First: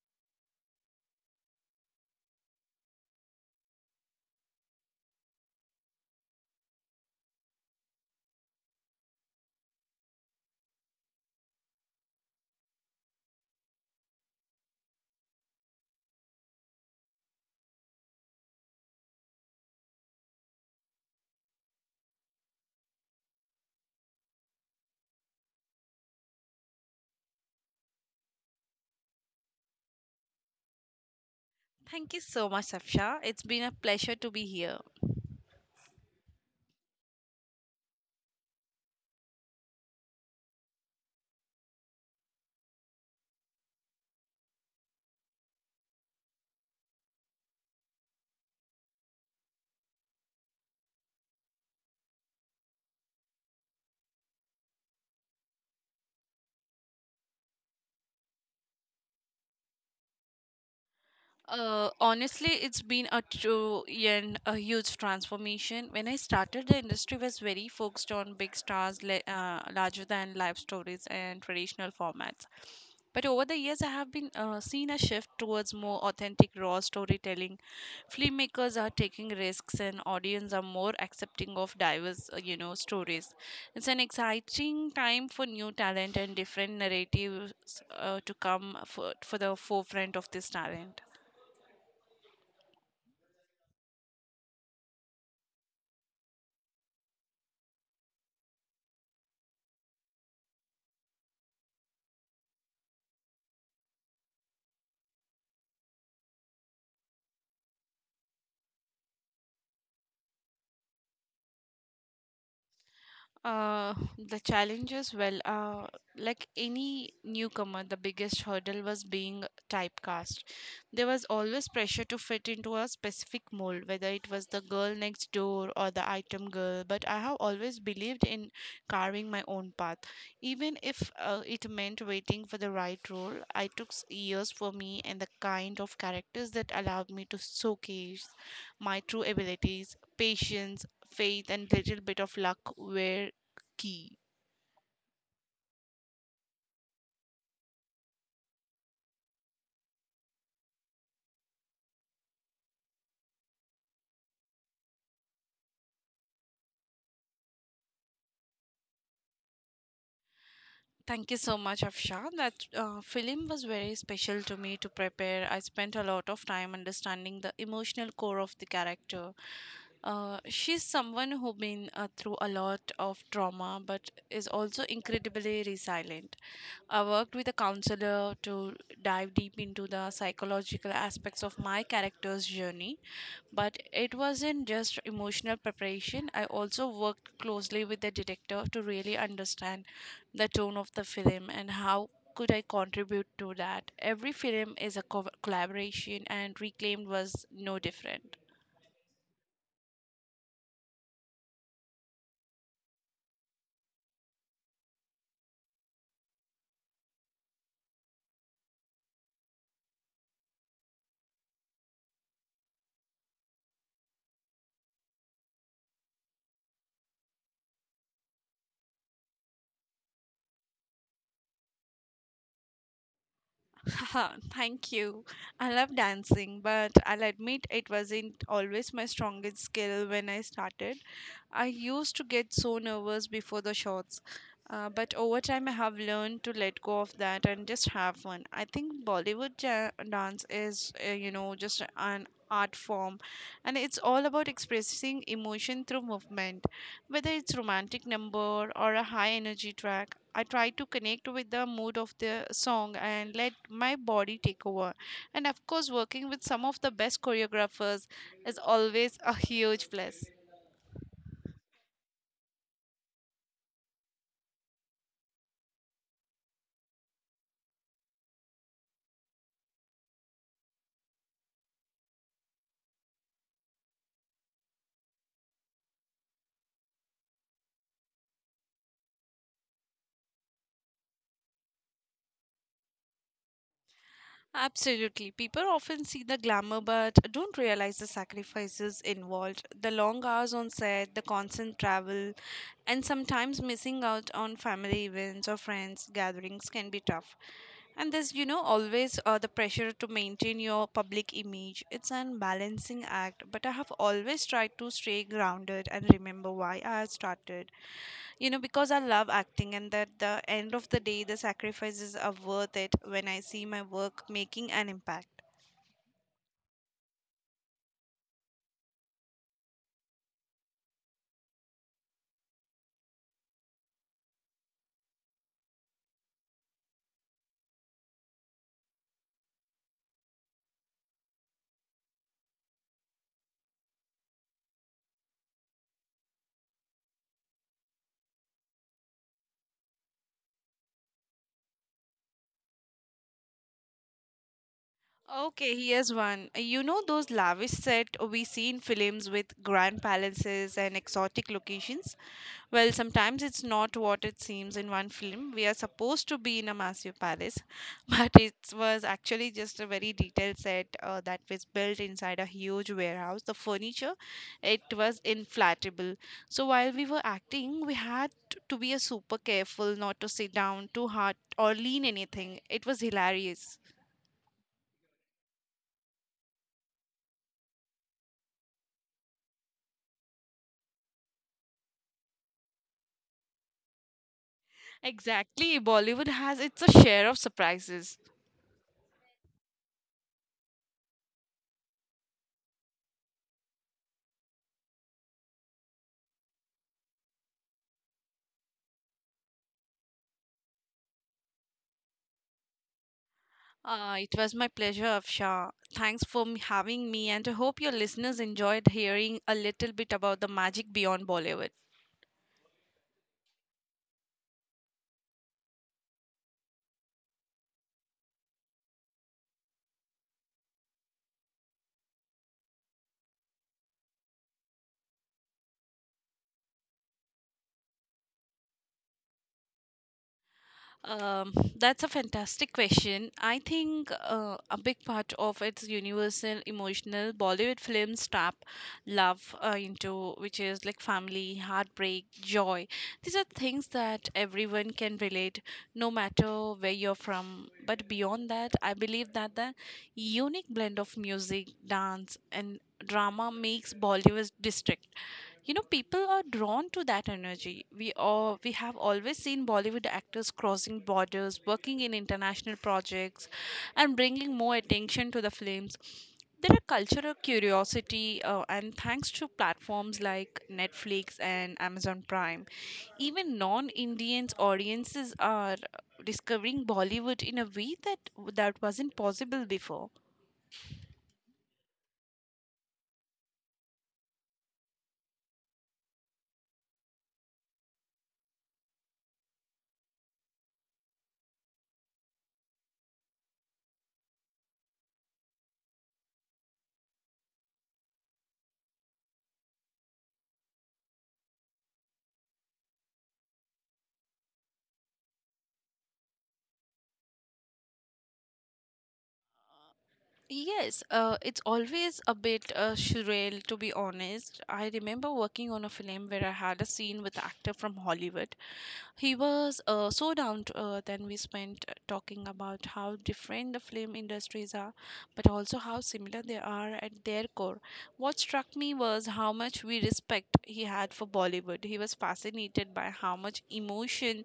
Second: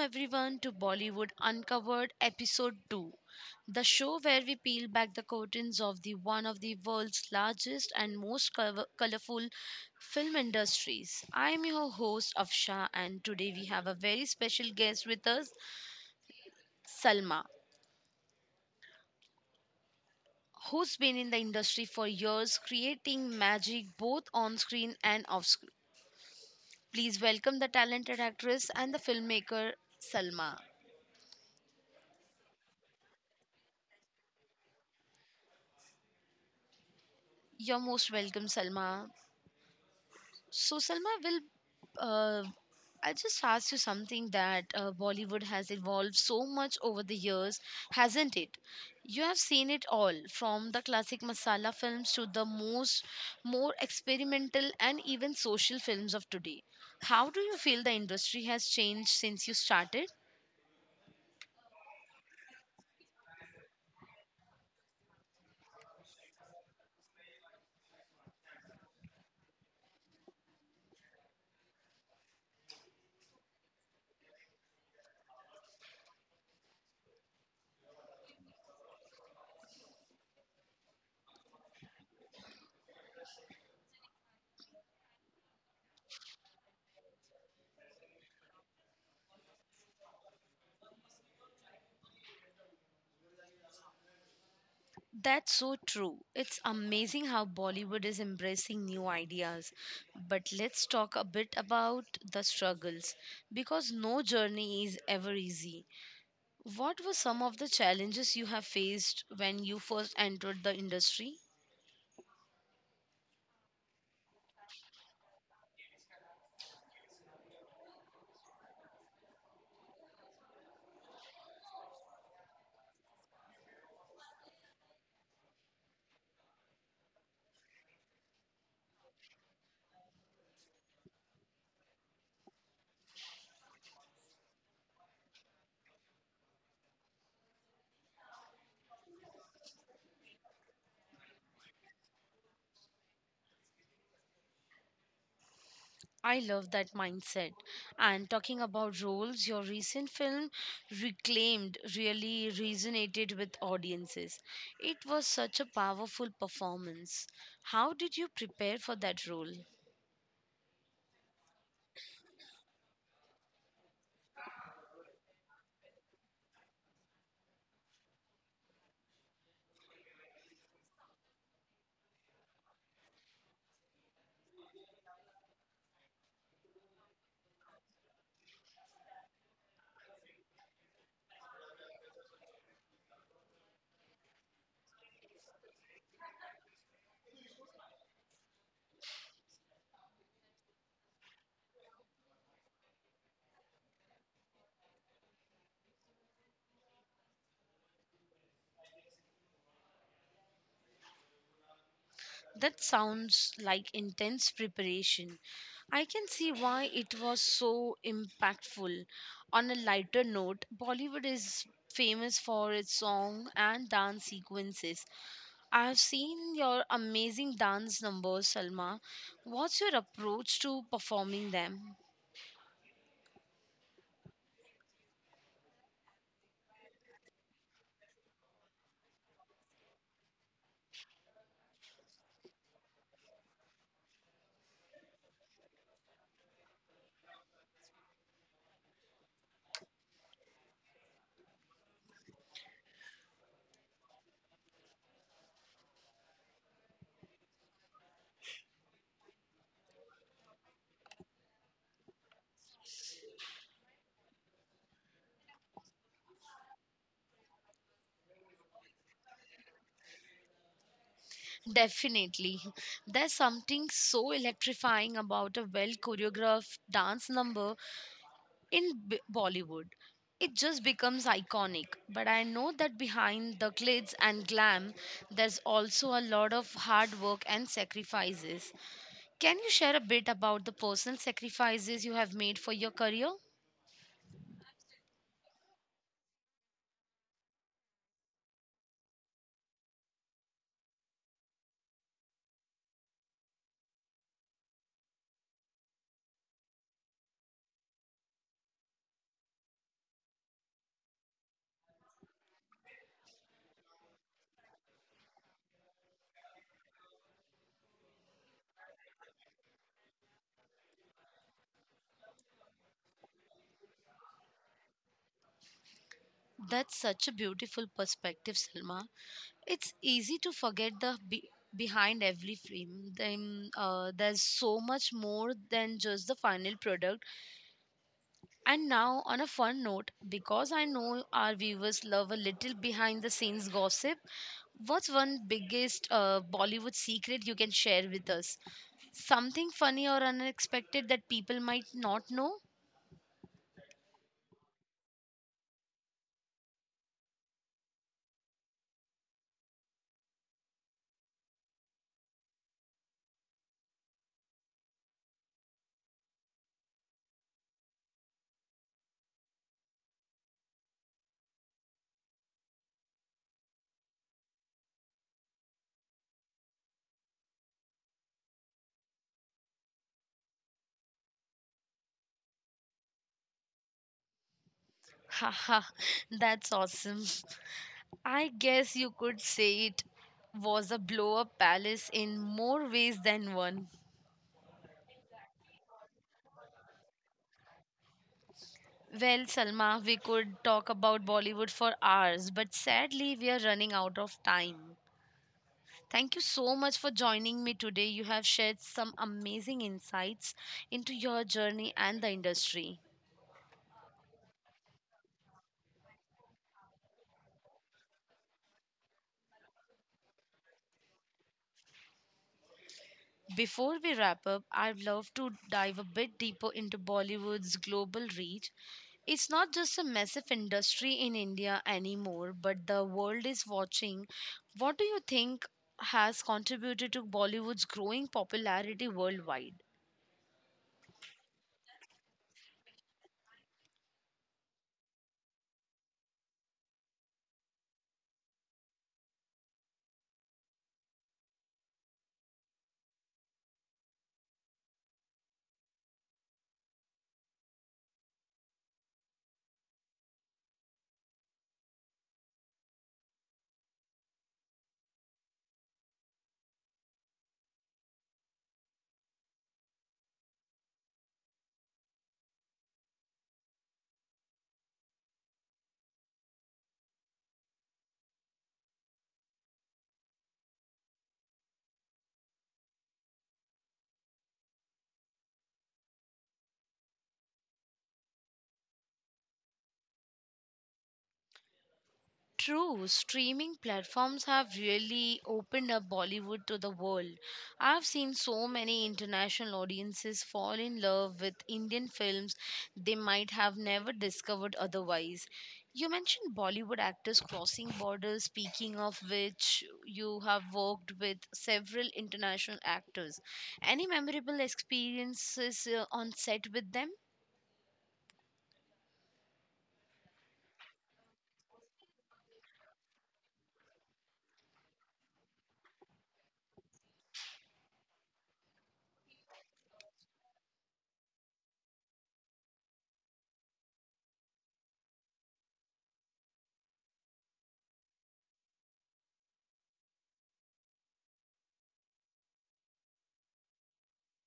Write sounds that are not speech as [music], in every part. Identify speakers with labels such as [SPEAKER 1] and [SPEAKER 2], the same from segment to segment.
[SPEAKER 1] everyone to Bollywood Uncovered Episode 2, the show where we peel back the curtains of the one of the world's largest and most colorful film industries. I am your host Afsha and today we have a very special guest with us, Salma, who's been in the industry for years creating magic both on screen and off screen. Please welcome the talented actress and the filmmaker Salma.
[SPEAKER 2] Thank you so much, Safsha. It's been a pleasure to be here.
[SPEAKER 1] You're most welcome, Salma. So, Salma, will uh, I just asked you something that Bollywood has evolved so much over the years, hasn't it? You have seen it all, from the classic masala films to the most more experimental and even social films of today. How do you feel the industry has changed since you started?
[SPEAKER 2] Honestly, it's been a true and a huge transformation. When I started, the industry was very focused on big stars, larger than life stories, and traditional formats. But over the years, I have been seen a shift towards more authentic, raw storytelling. Filmmakers are taking risks, and audience are more accepting of diverse, you know, stories. It's an exciting time for new talent and different narratives to come for the forefront of this talent.
[SPEAKER 1] That's so true. It's amazing how Bollywood is embracing new ideas. But let's talk a bit about the struggles because no journey is ever easy. What were some of the challenges you have faced when you first entered the industry?
[SPEAKER 2] The challenges, like any newcomer, the biggest hurdle was being typecast. There was always pressure to fit into a specific mold, whether it was the girl next door or the item girl. But I have always believed in carving my own path, even if it meant waiting for the right role. I took years for me and the kind of characters that allowed me to showcase my true abilities, patience, faith, and little bit of luck were key.
[SPEAKER 1] I love that mindset. And talking about roles, your recent film Reclaimed really resonated with audiences. It was such a powerful performance. How did you prepare for that role?
[SPEAKER 2] Thank you so much, Afsha. That film was very special to me to prepare. I spent a lot of time understanding the emotional core of the character. She's someone who been through a lot of trauma, but is also incredibly resilient. I worked with a counselor to dive deep into the psychological aspects of my character's journey. But it wasn't just emotional preparation. I also worked closely with the director to really understand the tone of the film and how could I contribute to that. Every film is a collaboration, and Reclaimed was no different.
[SPEAKER 1] That sounds like intense preparation. I can see why it was so impactful. On a lighter note, Bollywood is famous for its song and dance sequences. I have seen your amazing dance numbers, Salma. What's your approach to performing them?
[SPEAKER 2] Haha, thank you. I love dancing, but I'll admit it wasn't always my strongest skill when I started. I used to get so nervous before the shots, but over time I have learned to let go of that and just have fun. I think Bollywood dance is, you know, just an art form, and it's all about expressing emotion through movement, whether it's romantic number or a high energy track. I try to connect with the mood of the song and let my body take over. And of course, working with some of the best choreographers is always a huge plus.
[SPEAKER 1] Definitely. There's something so electrifying about a well choreographed dance number in Bollywood. It just becomes iconic. But I know that behind the glitz and glam, there's also a lot of hard work and sacrifices. Can you share a bit about the personal sacrifices you have made for your career?
[SPEAKER 2] Absolutely. People often see the glamour but don't realize the sacrifices involved. The long hours on set, the constant travel, and sometimes missing out on family events or friends gatherings can be tough. And there's, you know, always the pressure to maintain your public image. It's an balancing act, but I have always tried to stay grounded and remember why I had started, you know, because I love acting, and that the end of the day the sacrifices are worth it when I see my work making an impact.
[SPEAKER 1] That's such a beautiful perspective, Selma. It's easy to forget the behind every frame. Then, there's so much more than just the final product. And now, on a fun note, because I know our viewers love a little behind the scenes gossip, what's one biggest Bollywood secret you can share with us? Something funny or unexpected that people might not know?
[SPEAKER 2] Okay, here's one. You know those lavish set we see in films with grand palaces and exotic locations? Well, sometimes it's not what it seems. In one film, we are supposed to be in a massive palace, [laughs] but it was actually just a very detailed set that was built inside a huge warehouse. The furniture, it was inflatable. So while we were acting, we had to be a super careful not to sit down too hard or lean anything. It was hilarious.
[SPEAKER 1] Haha, [laughs] that's awesome. I guess you could say it was a blow up palace in more ways than one.
[SPEAKER 2] Exactly, Bollywood has its a share of surprises.
[SPEAKER 1] Well, Salma, we could talk about Bollywood for hours, but sadly, we are running out of time. Thank you so much for joining me today. You have shared some amazing insights into your journey and the industry.
[SPEAKER 2] It was my pleasure, Afsha. Thanks for having me, and I hope your listeners enjoyed hearing a little bit about the magic beyond Bollywood.
[SPEAKER 1] Before we wrap up, I'd love to dive a bit deeper into Bollywood's global reach. It's not just a massive industry in India anymore, but the world is watching. What do you think has contributed to Bollywood's growing popularity worldwide?
[SPEAKER 2] That's a fantastic question. I think a big part of its universal emotional Bollywood films tap love into, which is like family, heartbreak, joy. These are things that everyone can relate, no matter where you're from. But beyond that, I believe that the unique blend of music, dance, and drama makes Bollywood distinct. You know, people are drawn to that energy. We all we have always seen Bollywood actors crossing borders, working in international projects and bringing more attention to the films. There are cultural curiosity, and thanks to platforms like Netflix and Amazon Prime, even non-Indians audiences are discovering Bollywood in a way that wasn't possible before.
[SPEAKER 1] True, streaming platforms have really opened up Bollywood to the world. I've seen so many international audiences fall in love with Indian films they might have never discovered otherwise. You mentioned Bollywood actors crossing borders, speaking of which, you have worked with several international actors. Any memorable experiences on set with them?
[SPEAKER 2] Yes, it's always a bit surreal to be honest. I remember working on a film where I had a scene with an actor from Hollywood. He was so down to earth, and we spent talking about how different the film industries are, but also how similar they are at their core. What struck me was how much we respect he had for Bollywood. He was fascinated by how much emotion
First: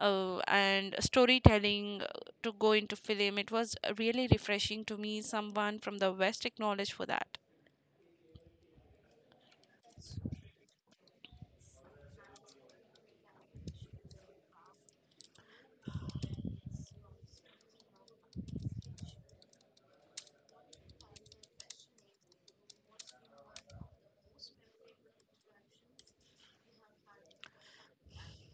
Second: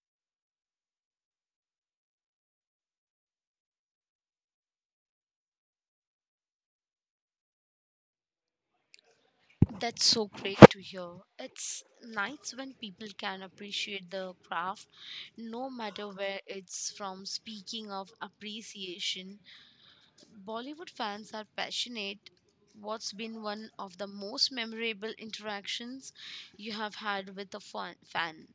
[SPEAKER 2] uh, and storytelling to go into film. It was really refreshing to me. Someone from the West acknowledged for that.
[SPEAKER 1] That's so great to hear. It's nice when people can appreciate the craft, no matter where it's from. Speaking of appreciation, Bollywood fans are passionate. What's been one of the most memorable interactions you have had with a fan?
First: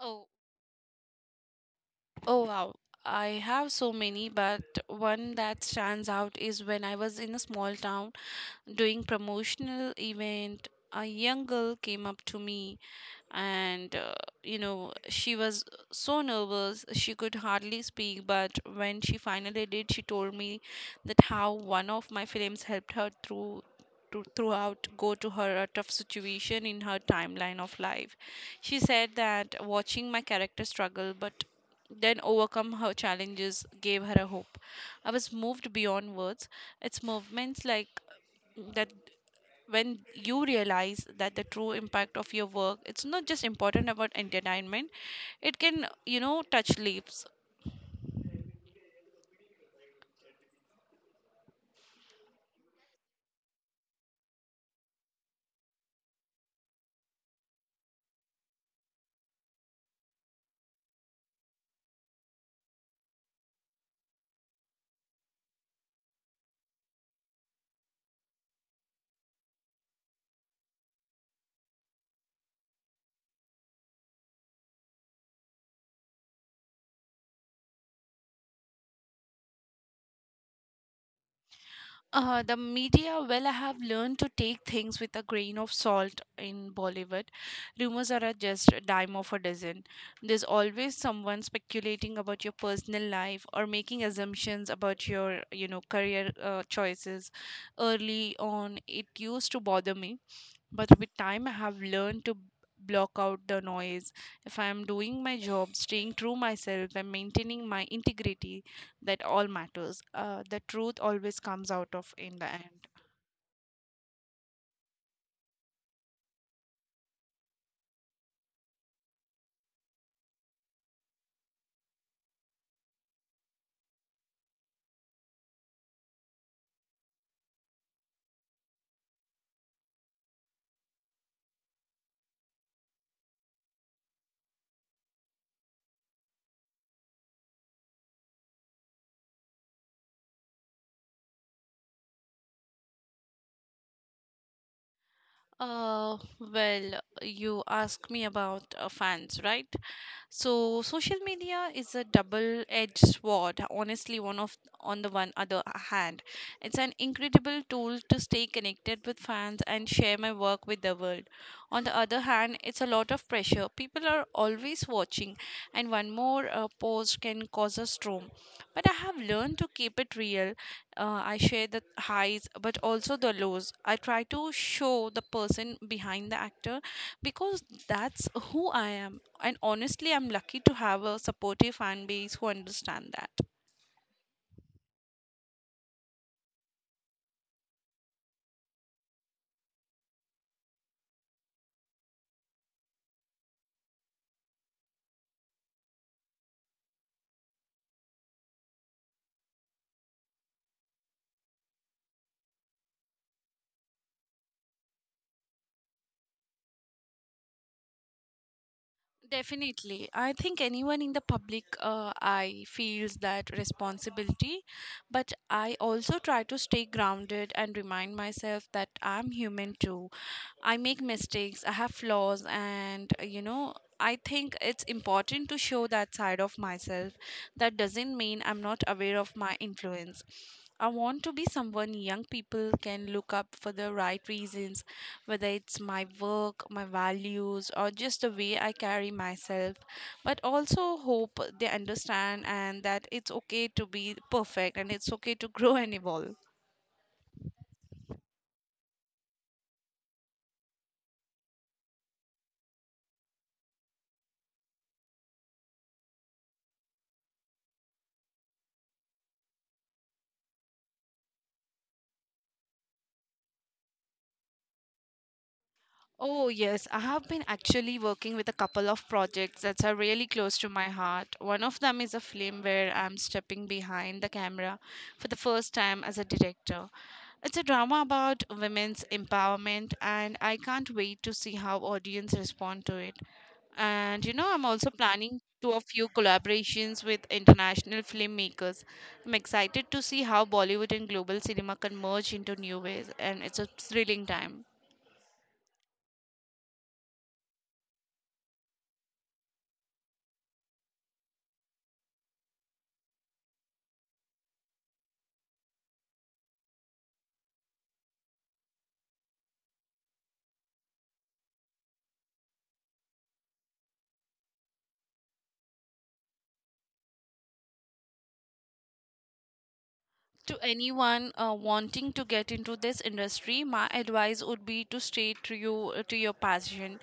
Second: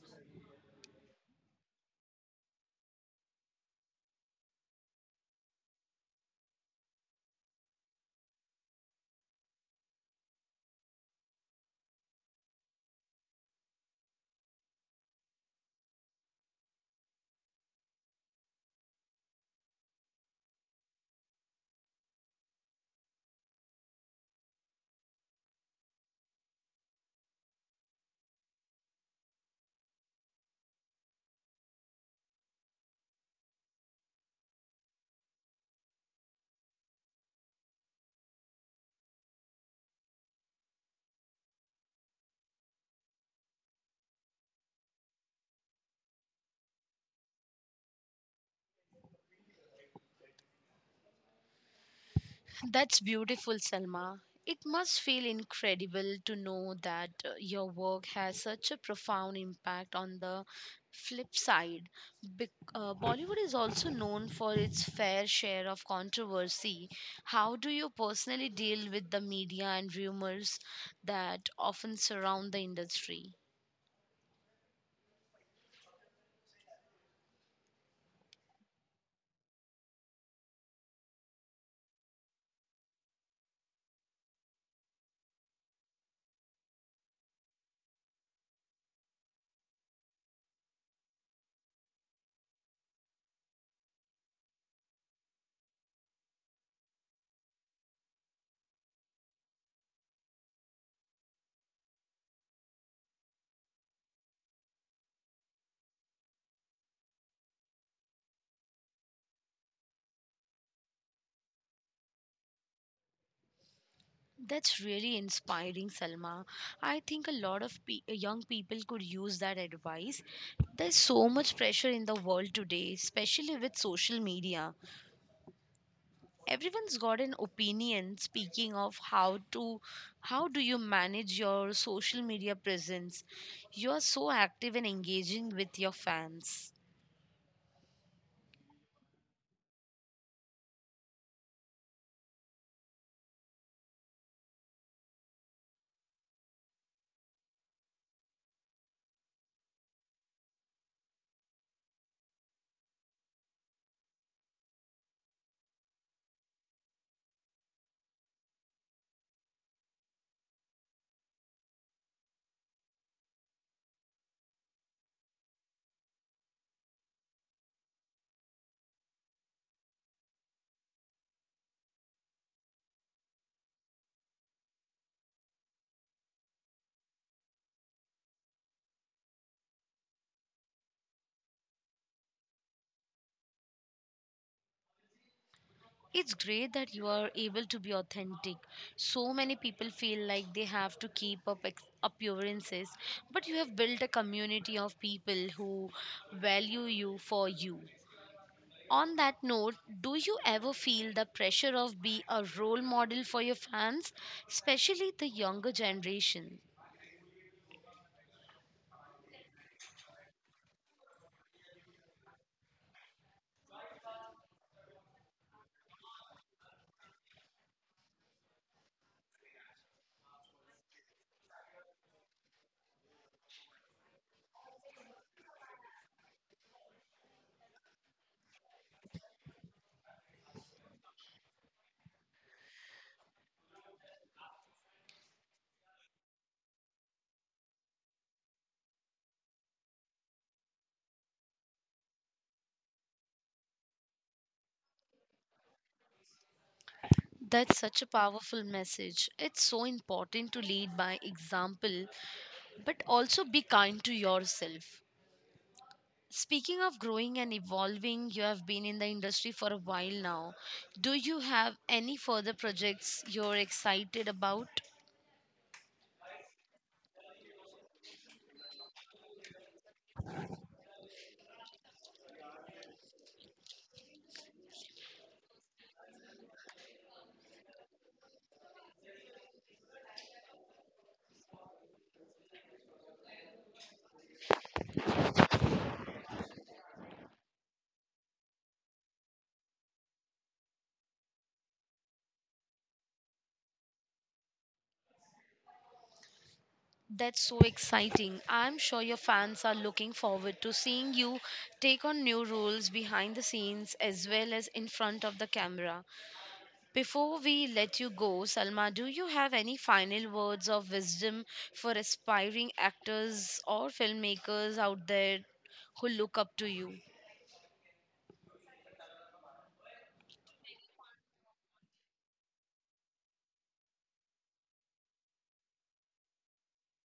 [SPEAKER 2] Oh, oh wow. I have so many, but one that stands out is when I was in a small town doing promotional event. A young girl came up to me, and you know, she was so nervous she could hardly speak, but when she finally did, she told me that how one of my films helped her through to throughout go to her a tough situation in her timeline of life. She said that watching my character struggle but then overcome her challenges gave her a hope. I was moved beyond words. It's movements like that when you realize that the true impact of your work, it's not just important about entertainment. It can, you know, touch lives.
[SPEAKER 1] That's beautiful, Selma. It must feel incredible to know that your work has such a profound impact on the flip side. Bollywood is also known for its fair share of controversy. How do you personally deal with the media and rumors that often surround the industry?
[SPEAKER 2] Uh, the media, well, I have learned to take things with a grain of salt. In Bollywood, rumors are at just a dime of a dozen. There's always someone speculating about your personal life or making assumptions about your, you know, career choices. Early on it used to bother me, but with time I have learned to block out the noise. If I am doing my job, staying true myself and maintaining my integrity, that all matters. Uh, the truth always comes out of in the end.
[SPEAKER 1] That's really inspiring, Salma. I think a lot of young people could use that advice. There's so much pressure in the world today, especially with social media. Everyone's got an opinion speaking of how do you manage your social media presence? You're so active and engaging with your fans.
[SPEAKER 2] Uh, well, you asked me about fans, right? So social media is a double-edged sword, honestly. One of on the one other hand, it's an incredible tool to stay connected with fans and share my work with the world. On the other hand, it's a lot of pressure. People are always watching, and one more post can cause a storm. But I have learned to keep it real. I share the highs, but also the lows. I try to show the person behind the actor, because that's who I am. And honestly, I'm lucky to have a supportive fan base who understand that.
[SPEAKER 1] It's great that you are able to be authentic. So many people feel like they have to keep up appearances, but you have built a community of people who value you for you. On that note, do you ever feel the pressure of being a role model for your fans, especially the younger generation?
[SPEAKER 2] Definitely. I think anyone in the public eye feels that responsibility, but I also try to stay grounded and remind myself that I'm human too. I make mistakes, I have flaws, and you know, I think it's important to show that side of myself. That doesn't mean I'm not aware of my influence. I want to be someone young people can look up for the right reasons, whether it's my work, my values, or just the way I carry myself. But also hope they understand and that it's okay to be perfect and it's okay to [laughs] grow and evolve.
[SPEAKER 1] That's such a powerful message. It's so important to lead by example, but also be kind to yourself. Speaking of growing and evolving, you have been in the industry for a while now. Do you have any further projects you're excited about?
[SPEAKER 2] Oh, yes. I have been actually working with a couple of projects that are really close to my heart. One of them is a film where I'm stepping behind the camera for the first time as a director. It's a drama about women's empowerment, and I can't wait to see how audience respond to it. And you know, I'm also planning to a few collaborations with international filmmakers. I'm excited to see how Bollywood and global cinema can merge into new ways, and it's a thrilling time.
[SPEAKER 1] That's so exciting. I'm sure your fans are looking forward to seeing you take on new roles behind the scenes as well as in front of the camera. Before we let you go, Salma, do you have any final words of wisdom for aspiring actors or filmmakers out there who look up to you?
[SPEAKER 2] To anyone wanting to get into this industry, my advice would be to stay to you to your passion.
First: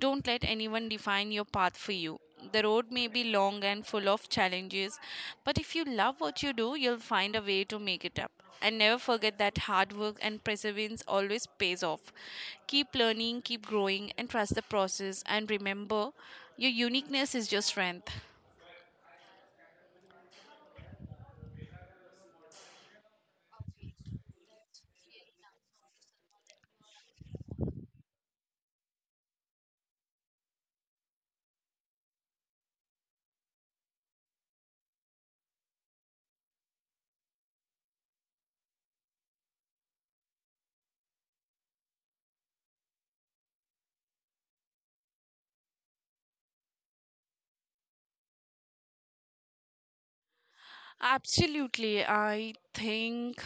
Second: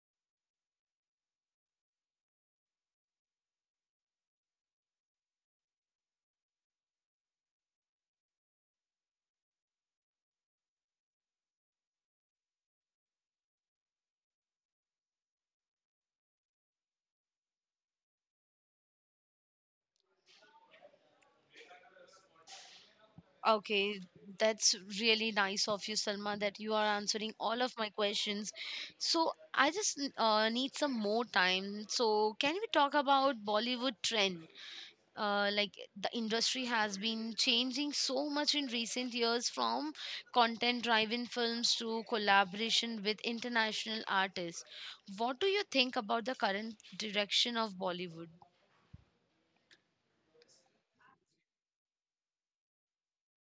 [SPEAKER 2] Don't let anyone define your path for you. The road may be long and full of challenges, but if you love what you do, you'll find a way to make it up. And never forget that hard work and perseverance always pays off. Keep learning, keep growing, and trust the process. And remember, your uniqueness is your strength.
[SPEAKER 1] Okay, that's really nice of you, Salma, that you are answering all of my questions. So I just need some more time. So can we talk about Bollywood trend? Like the industry has been changing so much in recent years, from content-driven films to collaboration with international artists. What do you think about the current direction of Bollywood?
[SPEAKER 2] Absolutely. I think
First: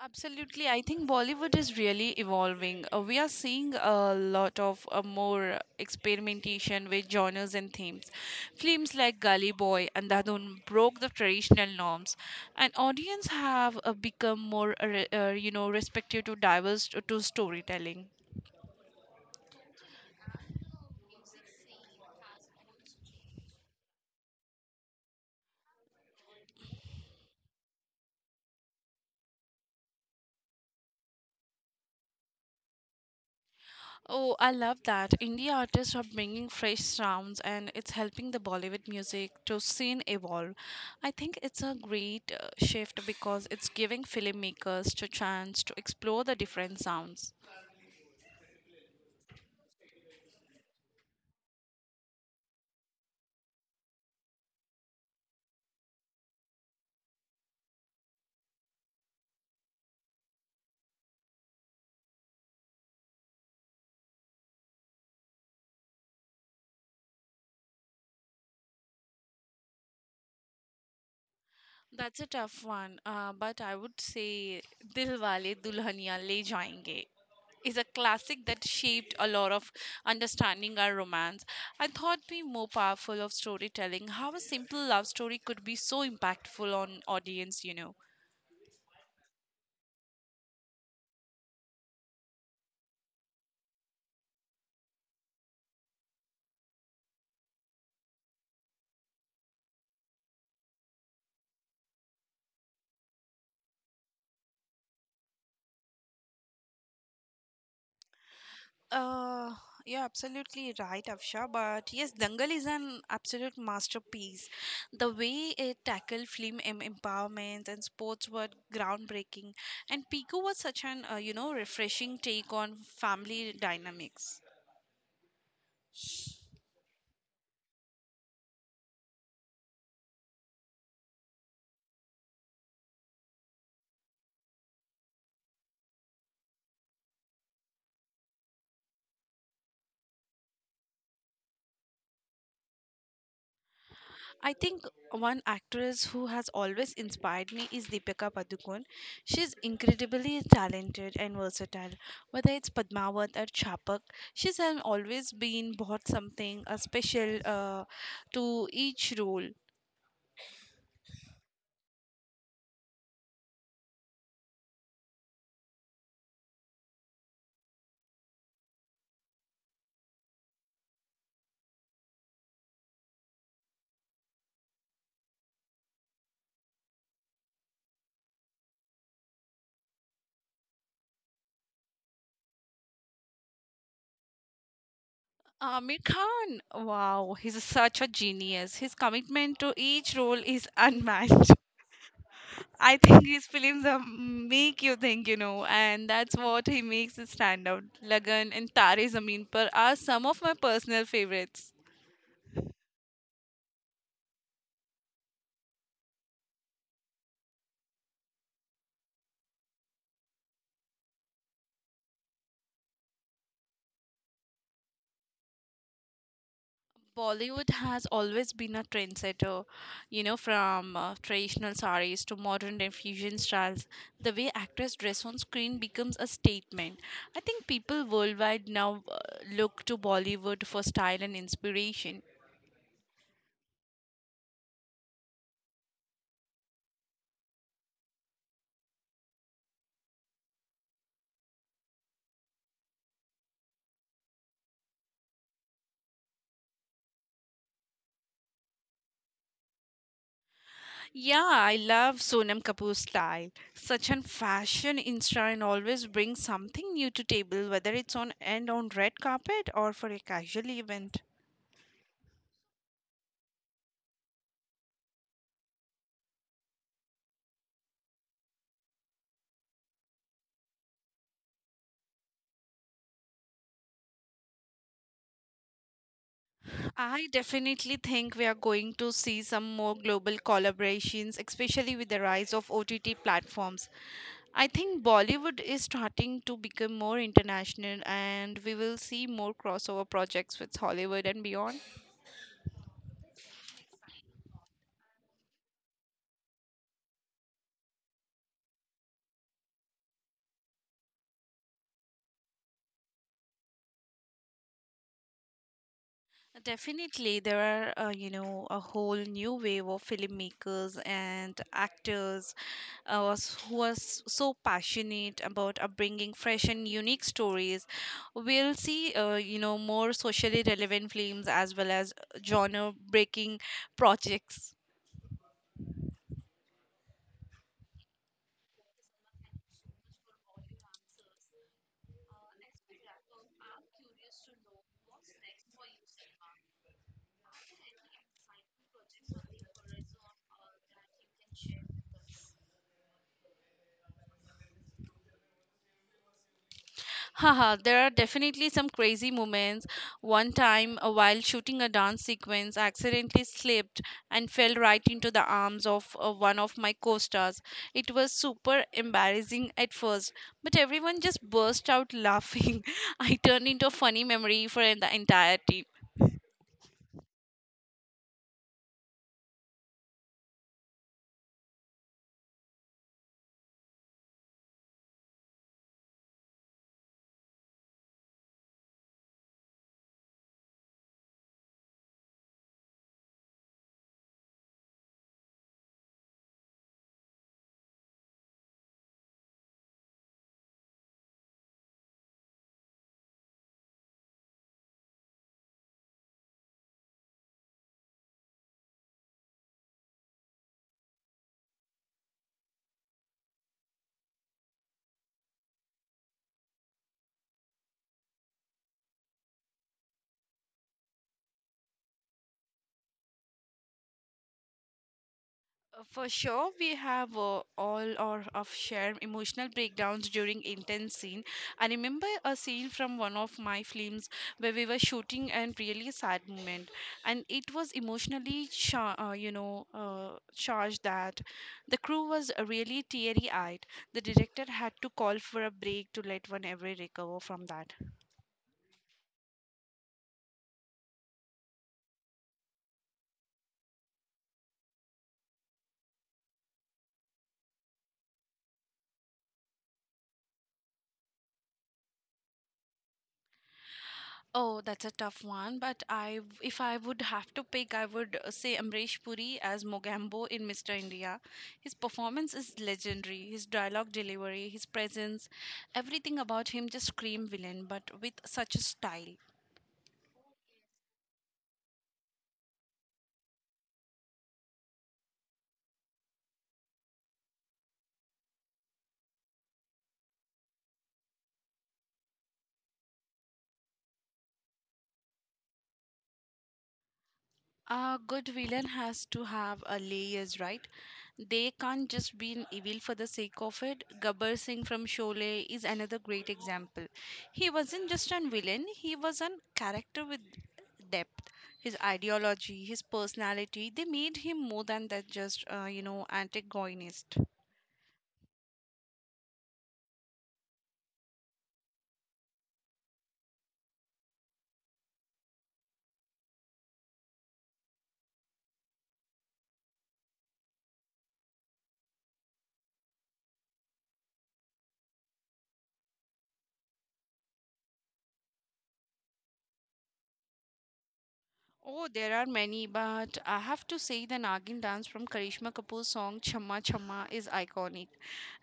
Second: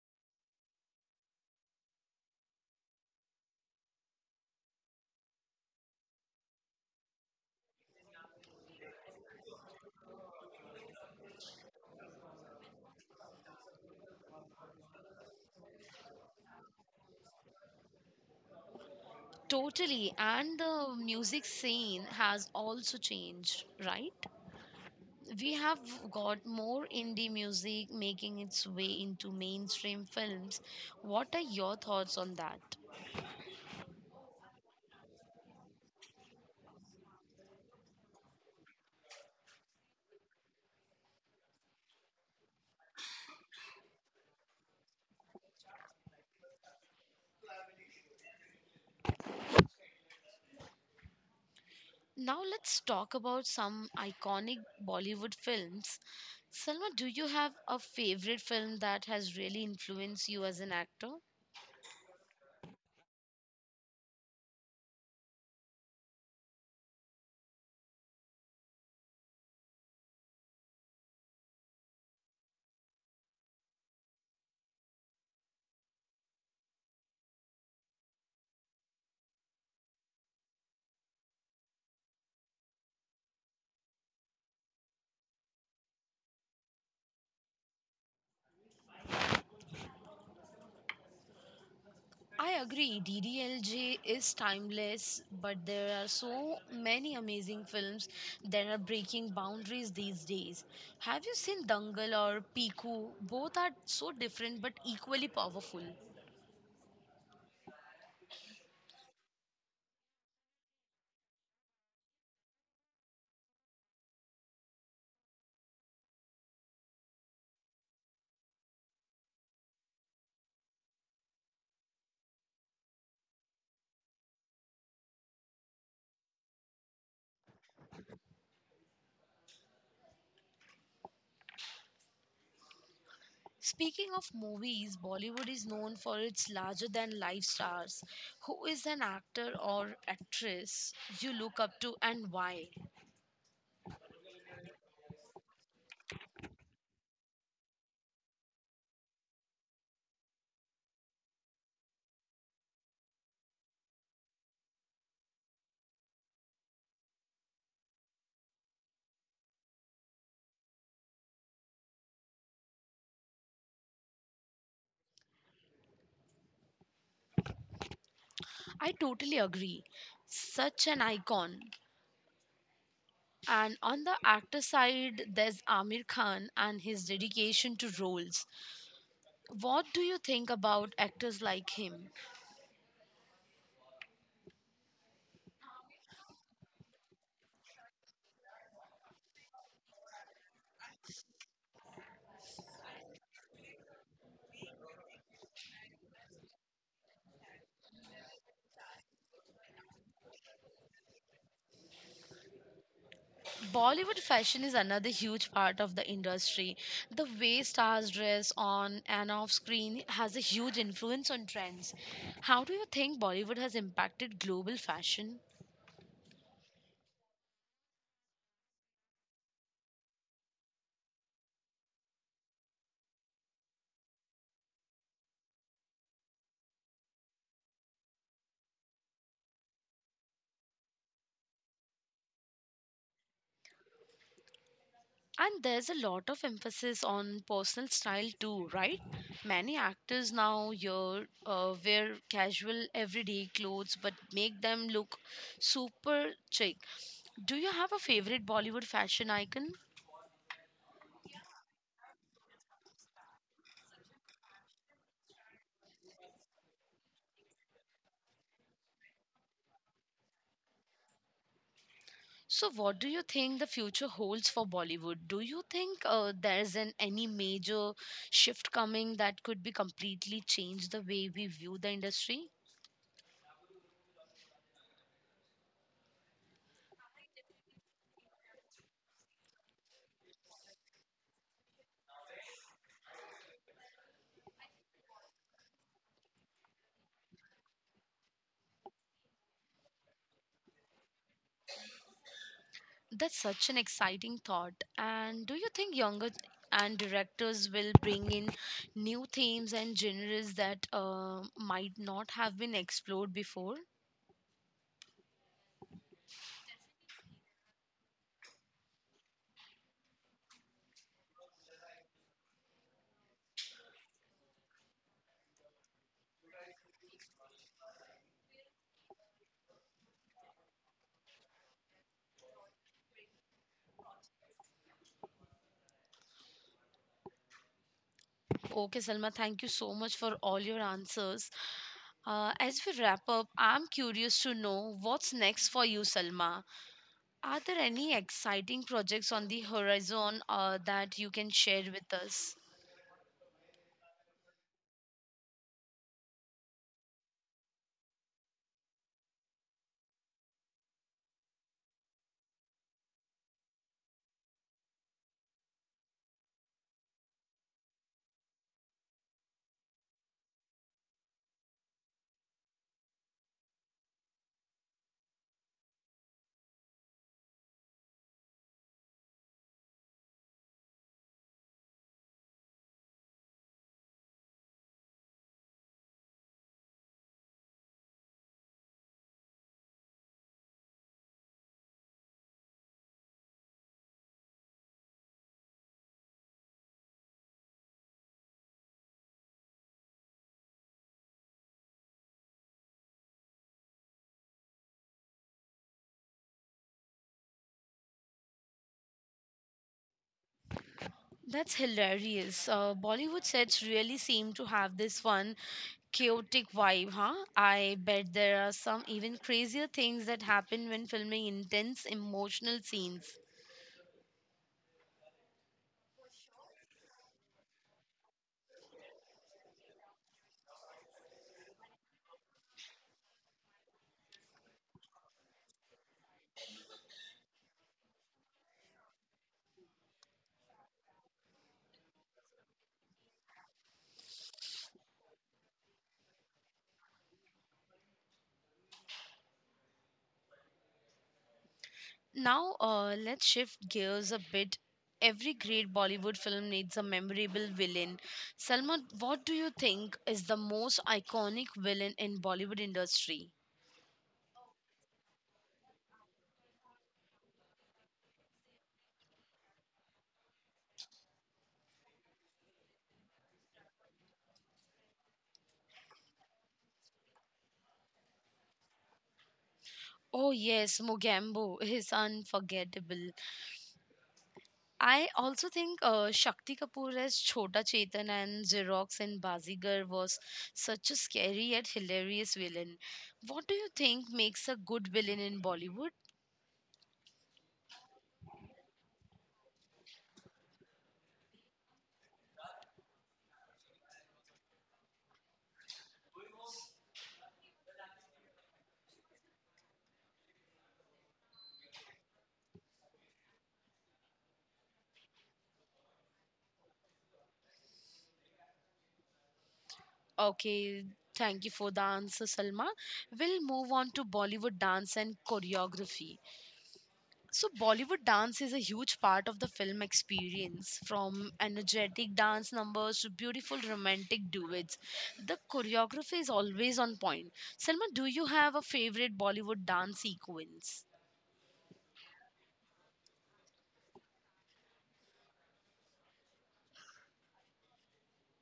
[SPEAKER 2] Absolutely. I think Bollywood is really evolving. We are seeing a lot of more experimentation with genres and themes. Films like Gully Boy and Dadun broke the traditional norms, and audience have become more, you know, respective to diverse to storytelling.
[SPEAKER 1] Totally, and the music scene has also changed, right? We have got more indie music making its way into mainstream films. What are your thoughts on that?
[SPEAKER 2] Oh, I love that. Indie artists are bringing fresh sounds, and it's helping the Bollywood music to scene evolve. I think it's a great shift because it's giving filmmakers to chance to explore the different sounds.
[SPEAKER 1] Now let's talk about some iconic Bollywood films. Selma, do you have a favorite film that has really influenced you as an actor?
[SPEAKER 2] That's a tough one, but I would say Dil Wale Dulhania Le Jayenge is a classic that shaped a lot of understanding our romance. I thought be more powerful of storytelling how a simple love story could be so impactful on audience, you know.
[SPEAKER 1] I agree. DDLJ is timeless, but there are so many amazing films that are breaking boundaries these days. Have you seen Dangal or Piku? Both are so different but equally powerful.
[SPEAKER 2] Uh, you're absolutely right, Afsha. But yes, Dangal is an absolute masterpiece. The way it tackled empowerment and sports were groundbreaking, and Pico was such an refreshing take on family dynamics.
[SPEAKER 1] Speaking of movies, Bollywood is known for its larger than life stars. Who is an actor or actress you look up to and why?
[SPEAKER 2] I think one actress who has always inspired me is Deepika Padukone. She's incredibly talented and versatile. Whether it's Padmavat or Chapak, always been brought something special to each role.
[SPEAKER 1] I totally agree. Such an icon. And on the actor side, there's Amir Khan and his dedication to roles. What do you think about actors like him?
[SPEAKER 2] Amir Khan, wow, he's such a genius. His commitment to each role is [laughs] unmatched. I think his films are make you think, you know, and that's what he makes it stand out. Lagan and Tare Zameen Par are some of my personal favorites.
[SPEAKER 1] Bollywood fashion is another huge part of the industry. The way stars dress on and off screen has a huge influence on trends. How do you think Bollywood has impacted global fashion?
[SPEAKER 2] Bollywood has always been a trendsetter, you know, from traditional saris to modern and fusion styles. The way actors dress on screen becomes a statement. I think people worldwide now look to Bollywood for style and inspiration.
[SPEAKER 1] And there's a lot of emphasis on personal style too, right? Many actors now here wear casual everyday clothes but make them look super chic. Do you have a favorite Bollywood fashion icon?
[SPEAKER 2] Yeah, I love Sonam Kapoor's style. Such an fashion insta and always brings something new to table, whether it's on and on red carpet or for a casual event.
[SPEAKER 1] So, what do you think the future holds for Bollywood? Do you think there's an any major shift coming that could be completely change the way we view the industry?
[SPEAKER 2] I definitely think we are going to see some more global collaborations, especially with the rise of OTT platforms. I think Bollywood is starting to become more international, and we will see more crossover projects with Hollywood and beyond.
[SPEAKER 1] That's such an exciting thought. And do you think younger and directors will bring in new themes and genres that might not have been explored before?
[SPEAKER 2] Definitely, there are, you know, a whole new wave of filmmakers and actors so passionate about bringing fresh and unique stories. We'll see, you know, more socially relevant films as well as genre breaking projects.
[SPEAKER 1] Okay, Salma, thank you so much for all your answers. As we wrap up, I'm curious to know what's next for you, Salma. Are there any exciting projects on the horizon that you can share with us?
[SPEAKER 2] Haha, there are definitely some crazy moments. One time, while shooting a dance sequence, I accidentally slipped and fell right into the arms of one of my co stars. It was super embarrassing at first, but everyone just burst out laughing. [laughs] I turned into a funny memory for the entire team.
[SPEAKER 1] That's hilarious. Bollywood sets really seem to have this one chaotic vibe, huh? I bet there are some even crazier things that happen when filming intense emotional scenes.
[SPEAKER 2] For sure, we have all or of shared emotional breakdowns during intense scene. I remember a scene from one of my films where we were shooting and really sad moment, and it was emotionally, charged that the crew was really teary-eyed. The director had to call for a break to let one every recover from that.
[SPEAKER 1] Now, let's shift gears a bit. Every great Bollywood film needs a memorable villain. Salma, what do you think is the most iconic villain in Bollywood industry?
[SPEAKER 2] Oh, that's a tough one, but I if I would have to pick, I would say Amrish Puri as Mogambo in Mr. India. His performance is legendary. His dialogue delivery, his presence, everything about him just scream villain, but with such a style.
[SPEAKER 1] Oh yes, Mogambo is unforgettable. I also think Shakti Kapoor as Chota Chetan and Xerox and Bazigar was such a scary yet hilarious villain. What do you think makes a good villain in Bollywood?
[SPEAKER 2] A good villain has to have a layers, right? They can't just be an evil for the sake of it. Gabbar Singh from Sholay is another great example. He wasn't just an villain, he was a character with depth. His ideology, his personality, they made him more than that just, antagonist.
[SPEAKER 1] Okay, thank you for the answer, Salma. We'll move on to Bollywood dance and choreography. So, Bollywood dance is a huge part of the film experience, from energetic dance numbers to beautiful romantic duets. The choreography is always on point. Selma, do you have a favorite Bollywood dance sequence?
[SPEAKER 2] Oh, there are many, but I have to say the Nagin dance from Karishma Kapoor's song Chamma Chamma is iconic.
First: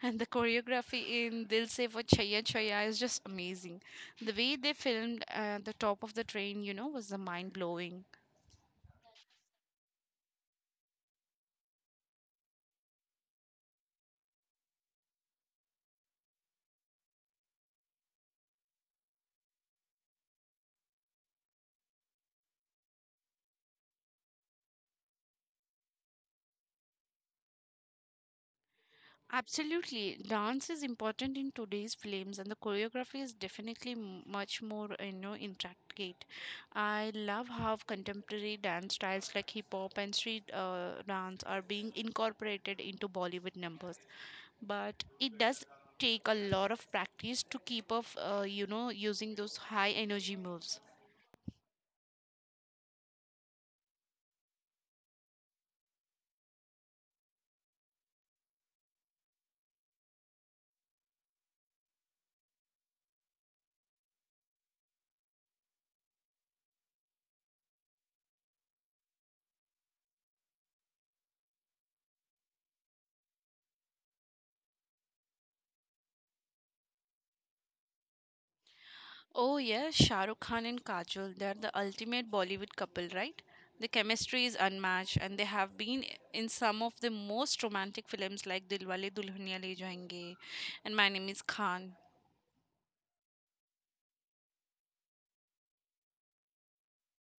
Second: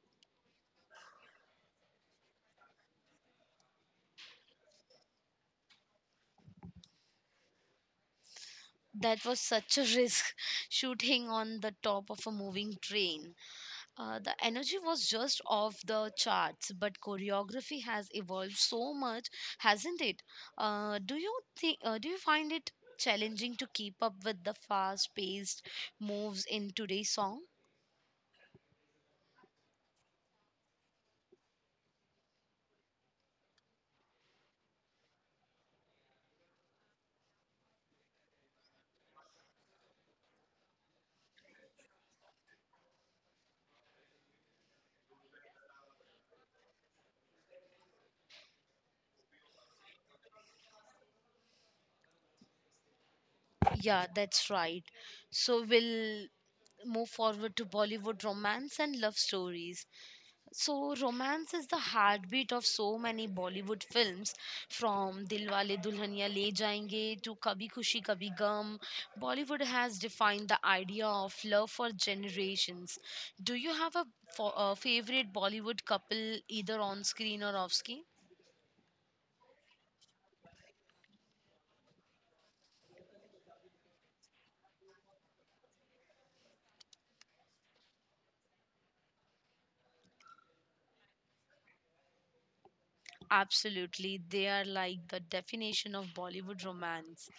[SPEAKER 2] And the choreography in Dil Se Wo Chaya Chaya is just amazing. The way they filmed the top of the train, you know, was mind blowing.
[SPEAKER 1] That was such a risk [laughs] shooting on the top of a moving train. The energy was just off the charts, but choreography has evolved so much, hasn't it? Do you think? Do you find it challenging to keep up with the fast-paced moves in today's song?
[SPEAKER 2] Absolutely. Dance is important in today's films, and the choreography is definitely much more, intricate. I love how contemporary dance styles like hip hop and street dance are being incorporated into Bollywood numbers. But it does take a lot of practice to keep up, using those high energy moves.
[SPEAKER 1] Yeah, that's right. So we'll move forward to Bollywood romance and love stories. So, romance is the heartbeat of so many Bollywood films, from Dilwale Dulhania Le Jayenge to Kabhi Khushi Kabhi Gum. Bollywood has defined the idea of love for generations. Do you have a favorite Bollywood couple, either on screen or off screen?
[SPEAKER 2] Oh yes, Shah Rukh Khan and Kajol, they are the ultimate Bollywood couple, right? The chemistry is unmatched and they have been in some of the most romantic films like Dilwale Dulhaniya Le Jayenge and My Name is Khan.
[SPEAKER 1] Absolutely, they are like the definition of Bollywood romance.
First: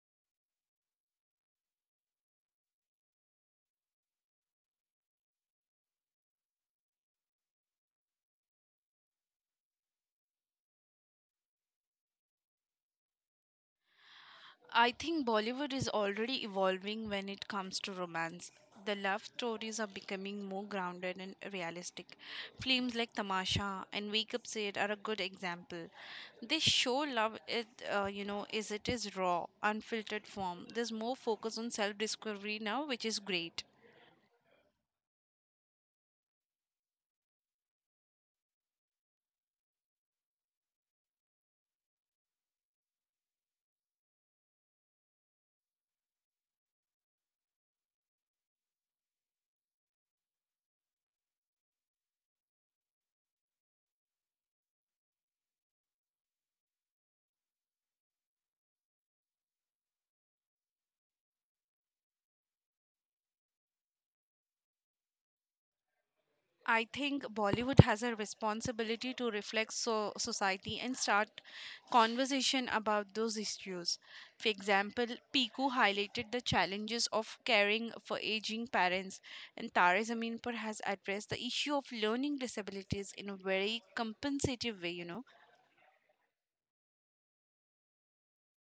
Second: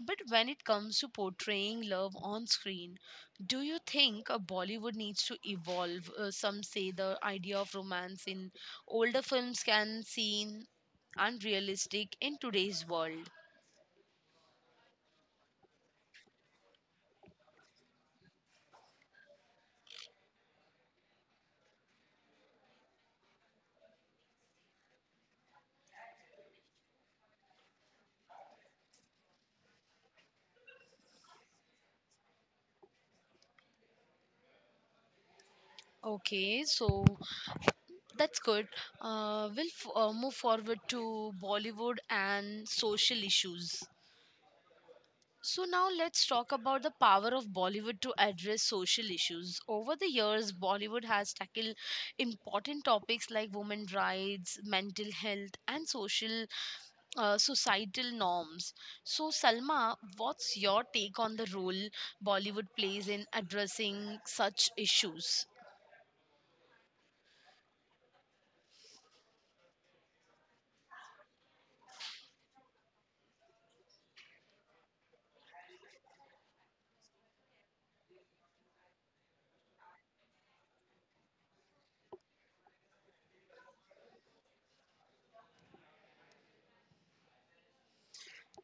[SPEAKER 1] But when it comes to portraying love on screen, do you think Bollywood needs to evolve? Some say the idea of romance in older films can seem unrealistic in today's world.
[SPEAKER 2] I think Bollywood is already evolving when it comes to romance. The love stories are becoming more grounded and realistic. Films like Tamasha and Wake Up Said are a good example. They show love, it is raw, unfiltered form. There's more focus on self-discovery now, which is great.
[SPEAKER 1] Okay, so that's good. We'll move forward to Bollywood and social issues. So, now let's talk about the power of Bollywood to address social issues. Over the years, Bollywood has tackled important topics like women rights, mental health, and social societal norms. So, Salma, what's your take on the role Bollywood plays in addressing such issues?
[SPEAKER 2] I think Bollywood has a responsibility to reflect so society and start conversation about those issues. For example, Piku highlighted the challenges of caring for aging parents, and Tare Zaminpur has addressed the issue of learning disabilities in a very compensative way, you know.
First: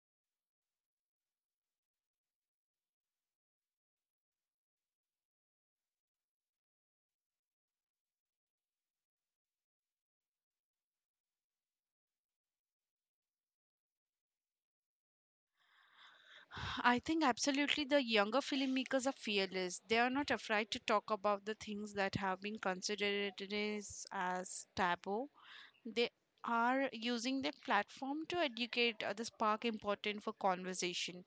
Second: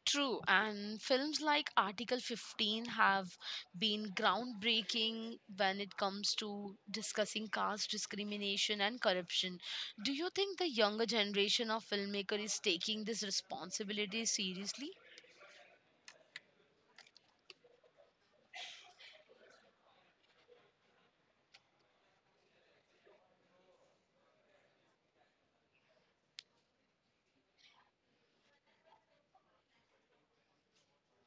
[SPEAKER 1] True, and films like Article 15 have been groundbreaking when it comes to discussing caste discrimination and corruption. Do you think the younger generation of filmmaker is taking this responsibility seriously?
[SPEAKER 2] I think absolutely the younger filmmakers are fearless. They are not afraid to talk about the things that have been considered as taboo. They are using their platform to educate the spark important for conversation.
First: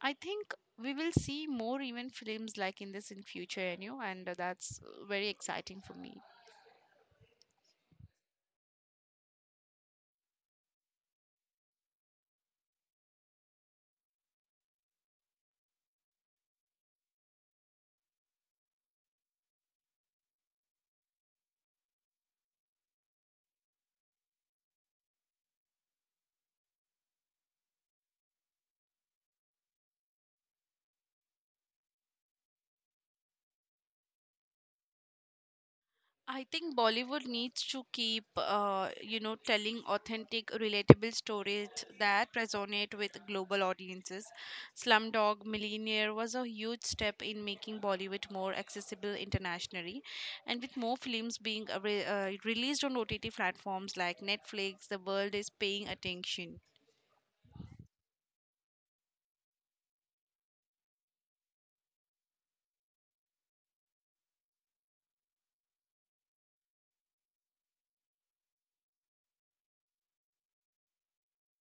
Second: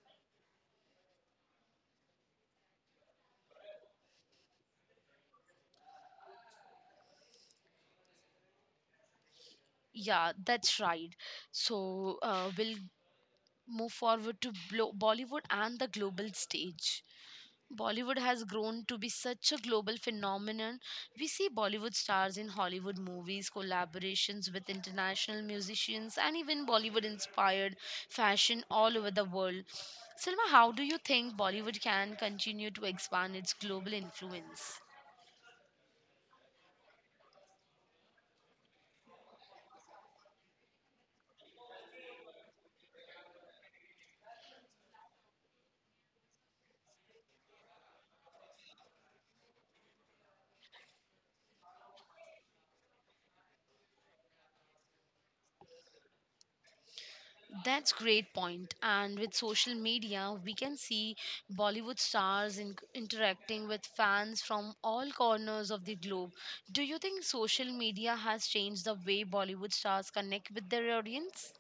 [SPEAKER 2] I think we will see more even films like in this in future, you know, and that's very exciting for me.
[SPEAKER 1] Yeah, that's right. So we'll move forward to Bollywood and the global stage. Bollywood has grown to be such a global phenomenon. We see Bollywood stars in Hollywood movies, collaborations with international musicians, and even Bollywood inspired fashion all over the world. Silma, how do you think Bollywood can continue to expand its global influence?
[SPEAKER 2] I think Bollywood needs to keep, telling authentic, relatable stories that resonate with global audiences. Slumdog Millionaire was a huge step in making Bollywood more accessible internationally, and with more films being released on OTT platforms like Netflix, the world is paying attention.
[SPEAKER 1] That's great point. And with social media, we can see Bollywood stars interacting with fans from all corners of the globe. Do you think social media has changed the way Bollywood stars connect with their audience?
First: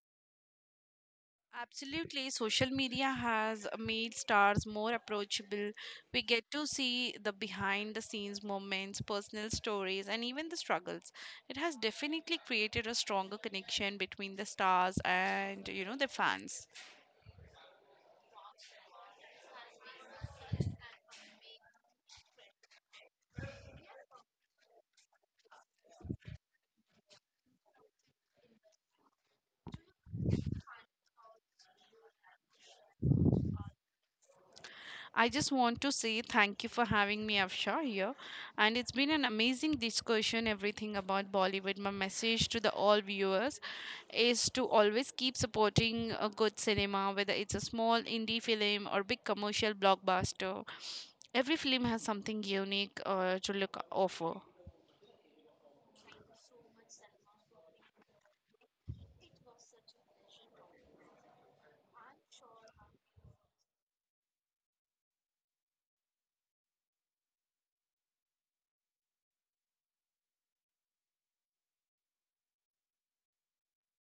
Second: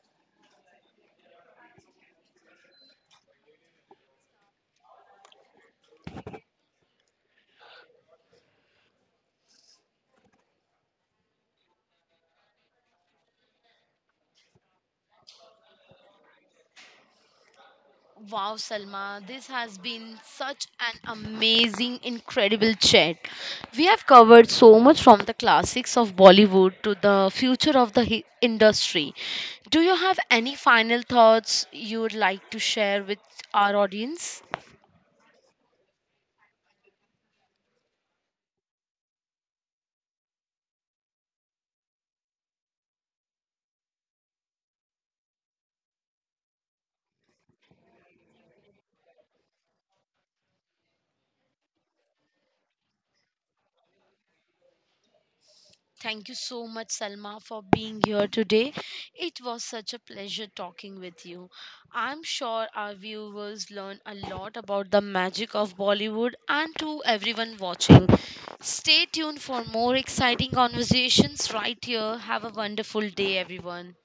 [SPEAKER 2] Absolutely, social media has made stars more approachable. We get to see the behind the scenes moments, personal stories, and even the struggles. It has definitely created a stronger connection between the stars and, you know, the fans.
[SPEAKER 1] Wow, Salma, this has been such an amazing, incredible chat. We have covered so much from the classics of Bollywood to the future of the industry. Do you have any final thoughts you would like to share with our audience?
[SPEAKER 2] I just want to say thank you for having me, Afshar, here. And it's been an amazing discussion, everything about Bollywood. My message to the all viewers is to always keep supporting a good cinema, whether it's a small indie film or big commercial blockbuster. Every film has something unique to look offer.
[SPEAKER 1] Thank you so much, Salma, for being here today. It was such a pleasure talking with you. I'm sure our viewers learn a lot about the magic of Bollywood and to everyone watching. Stay tuned for more exciting conversations right here. Have a wonderful day, everyone.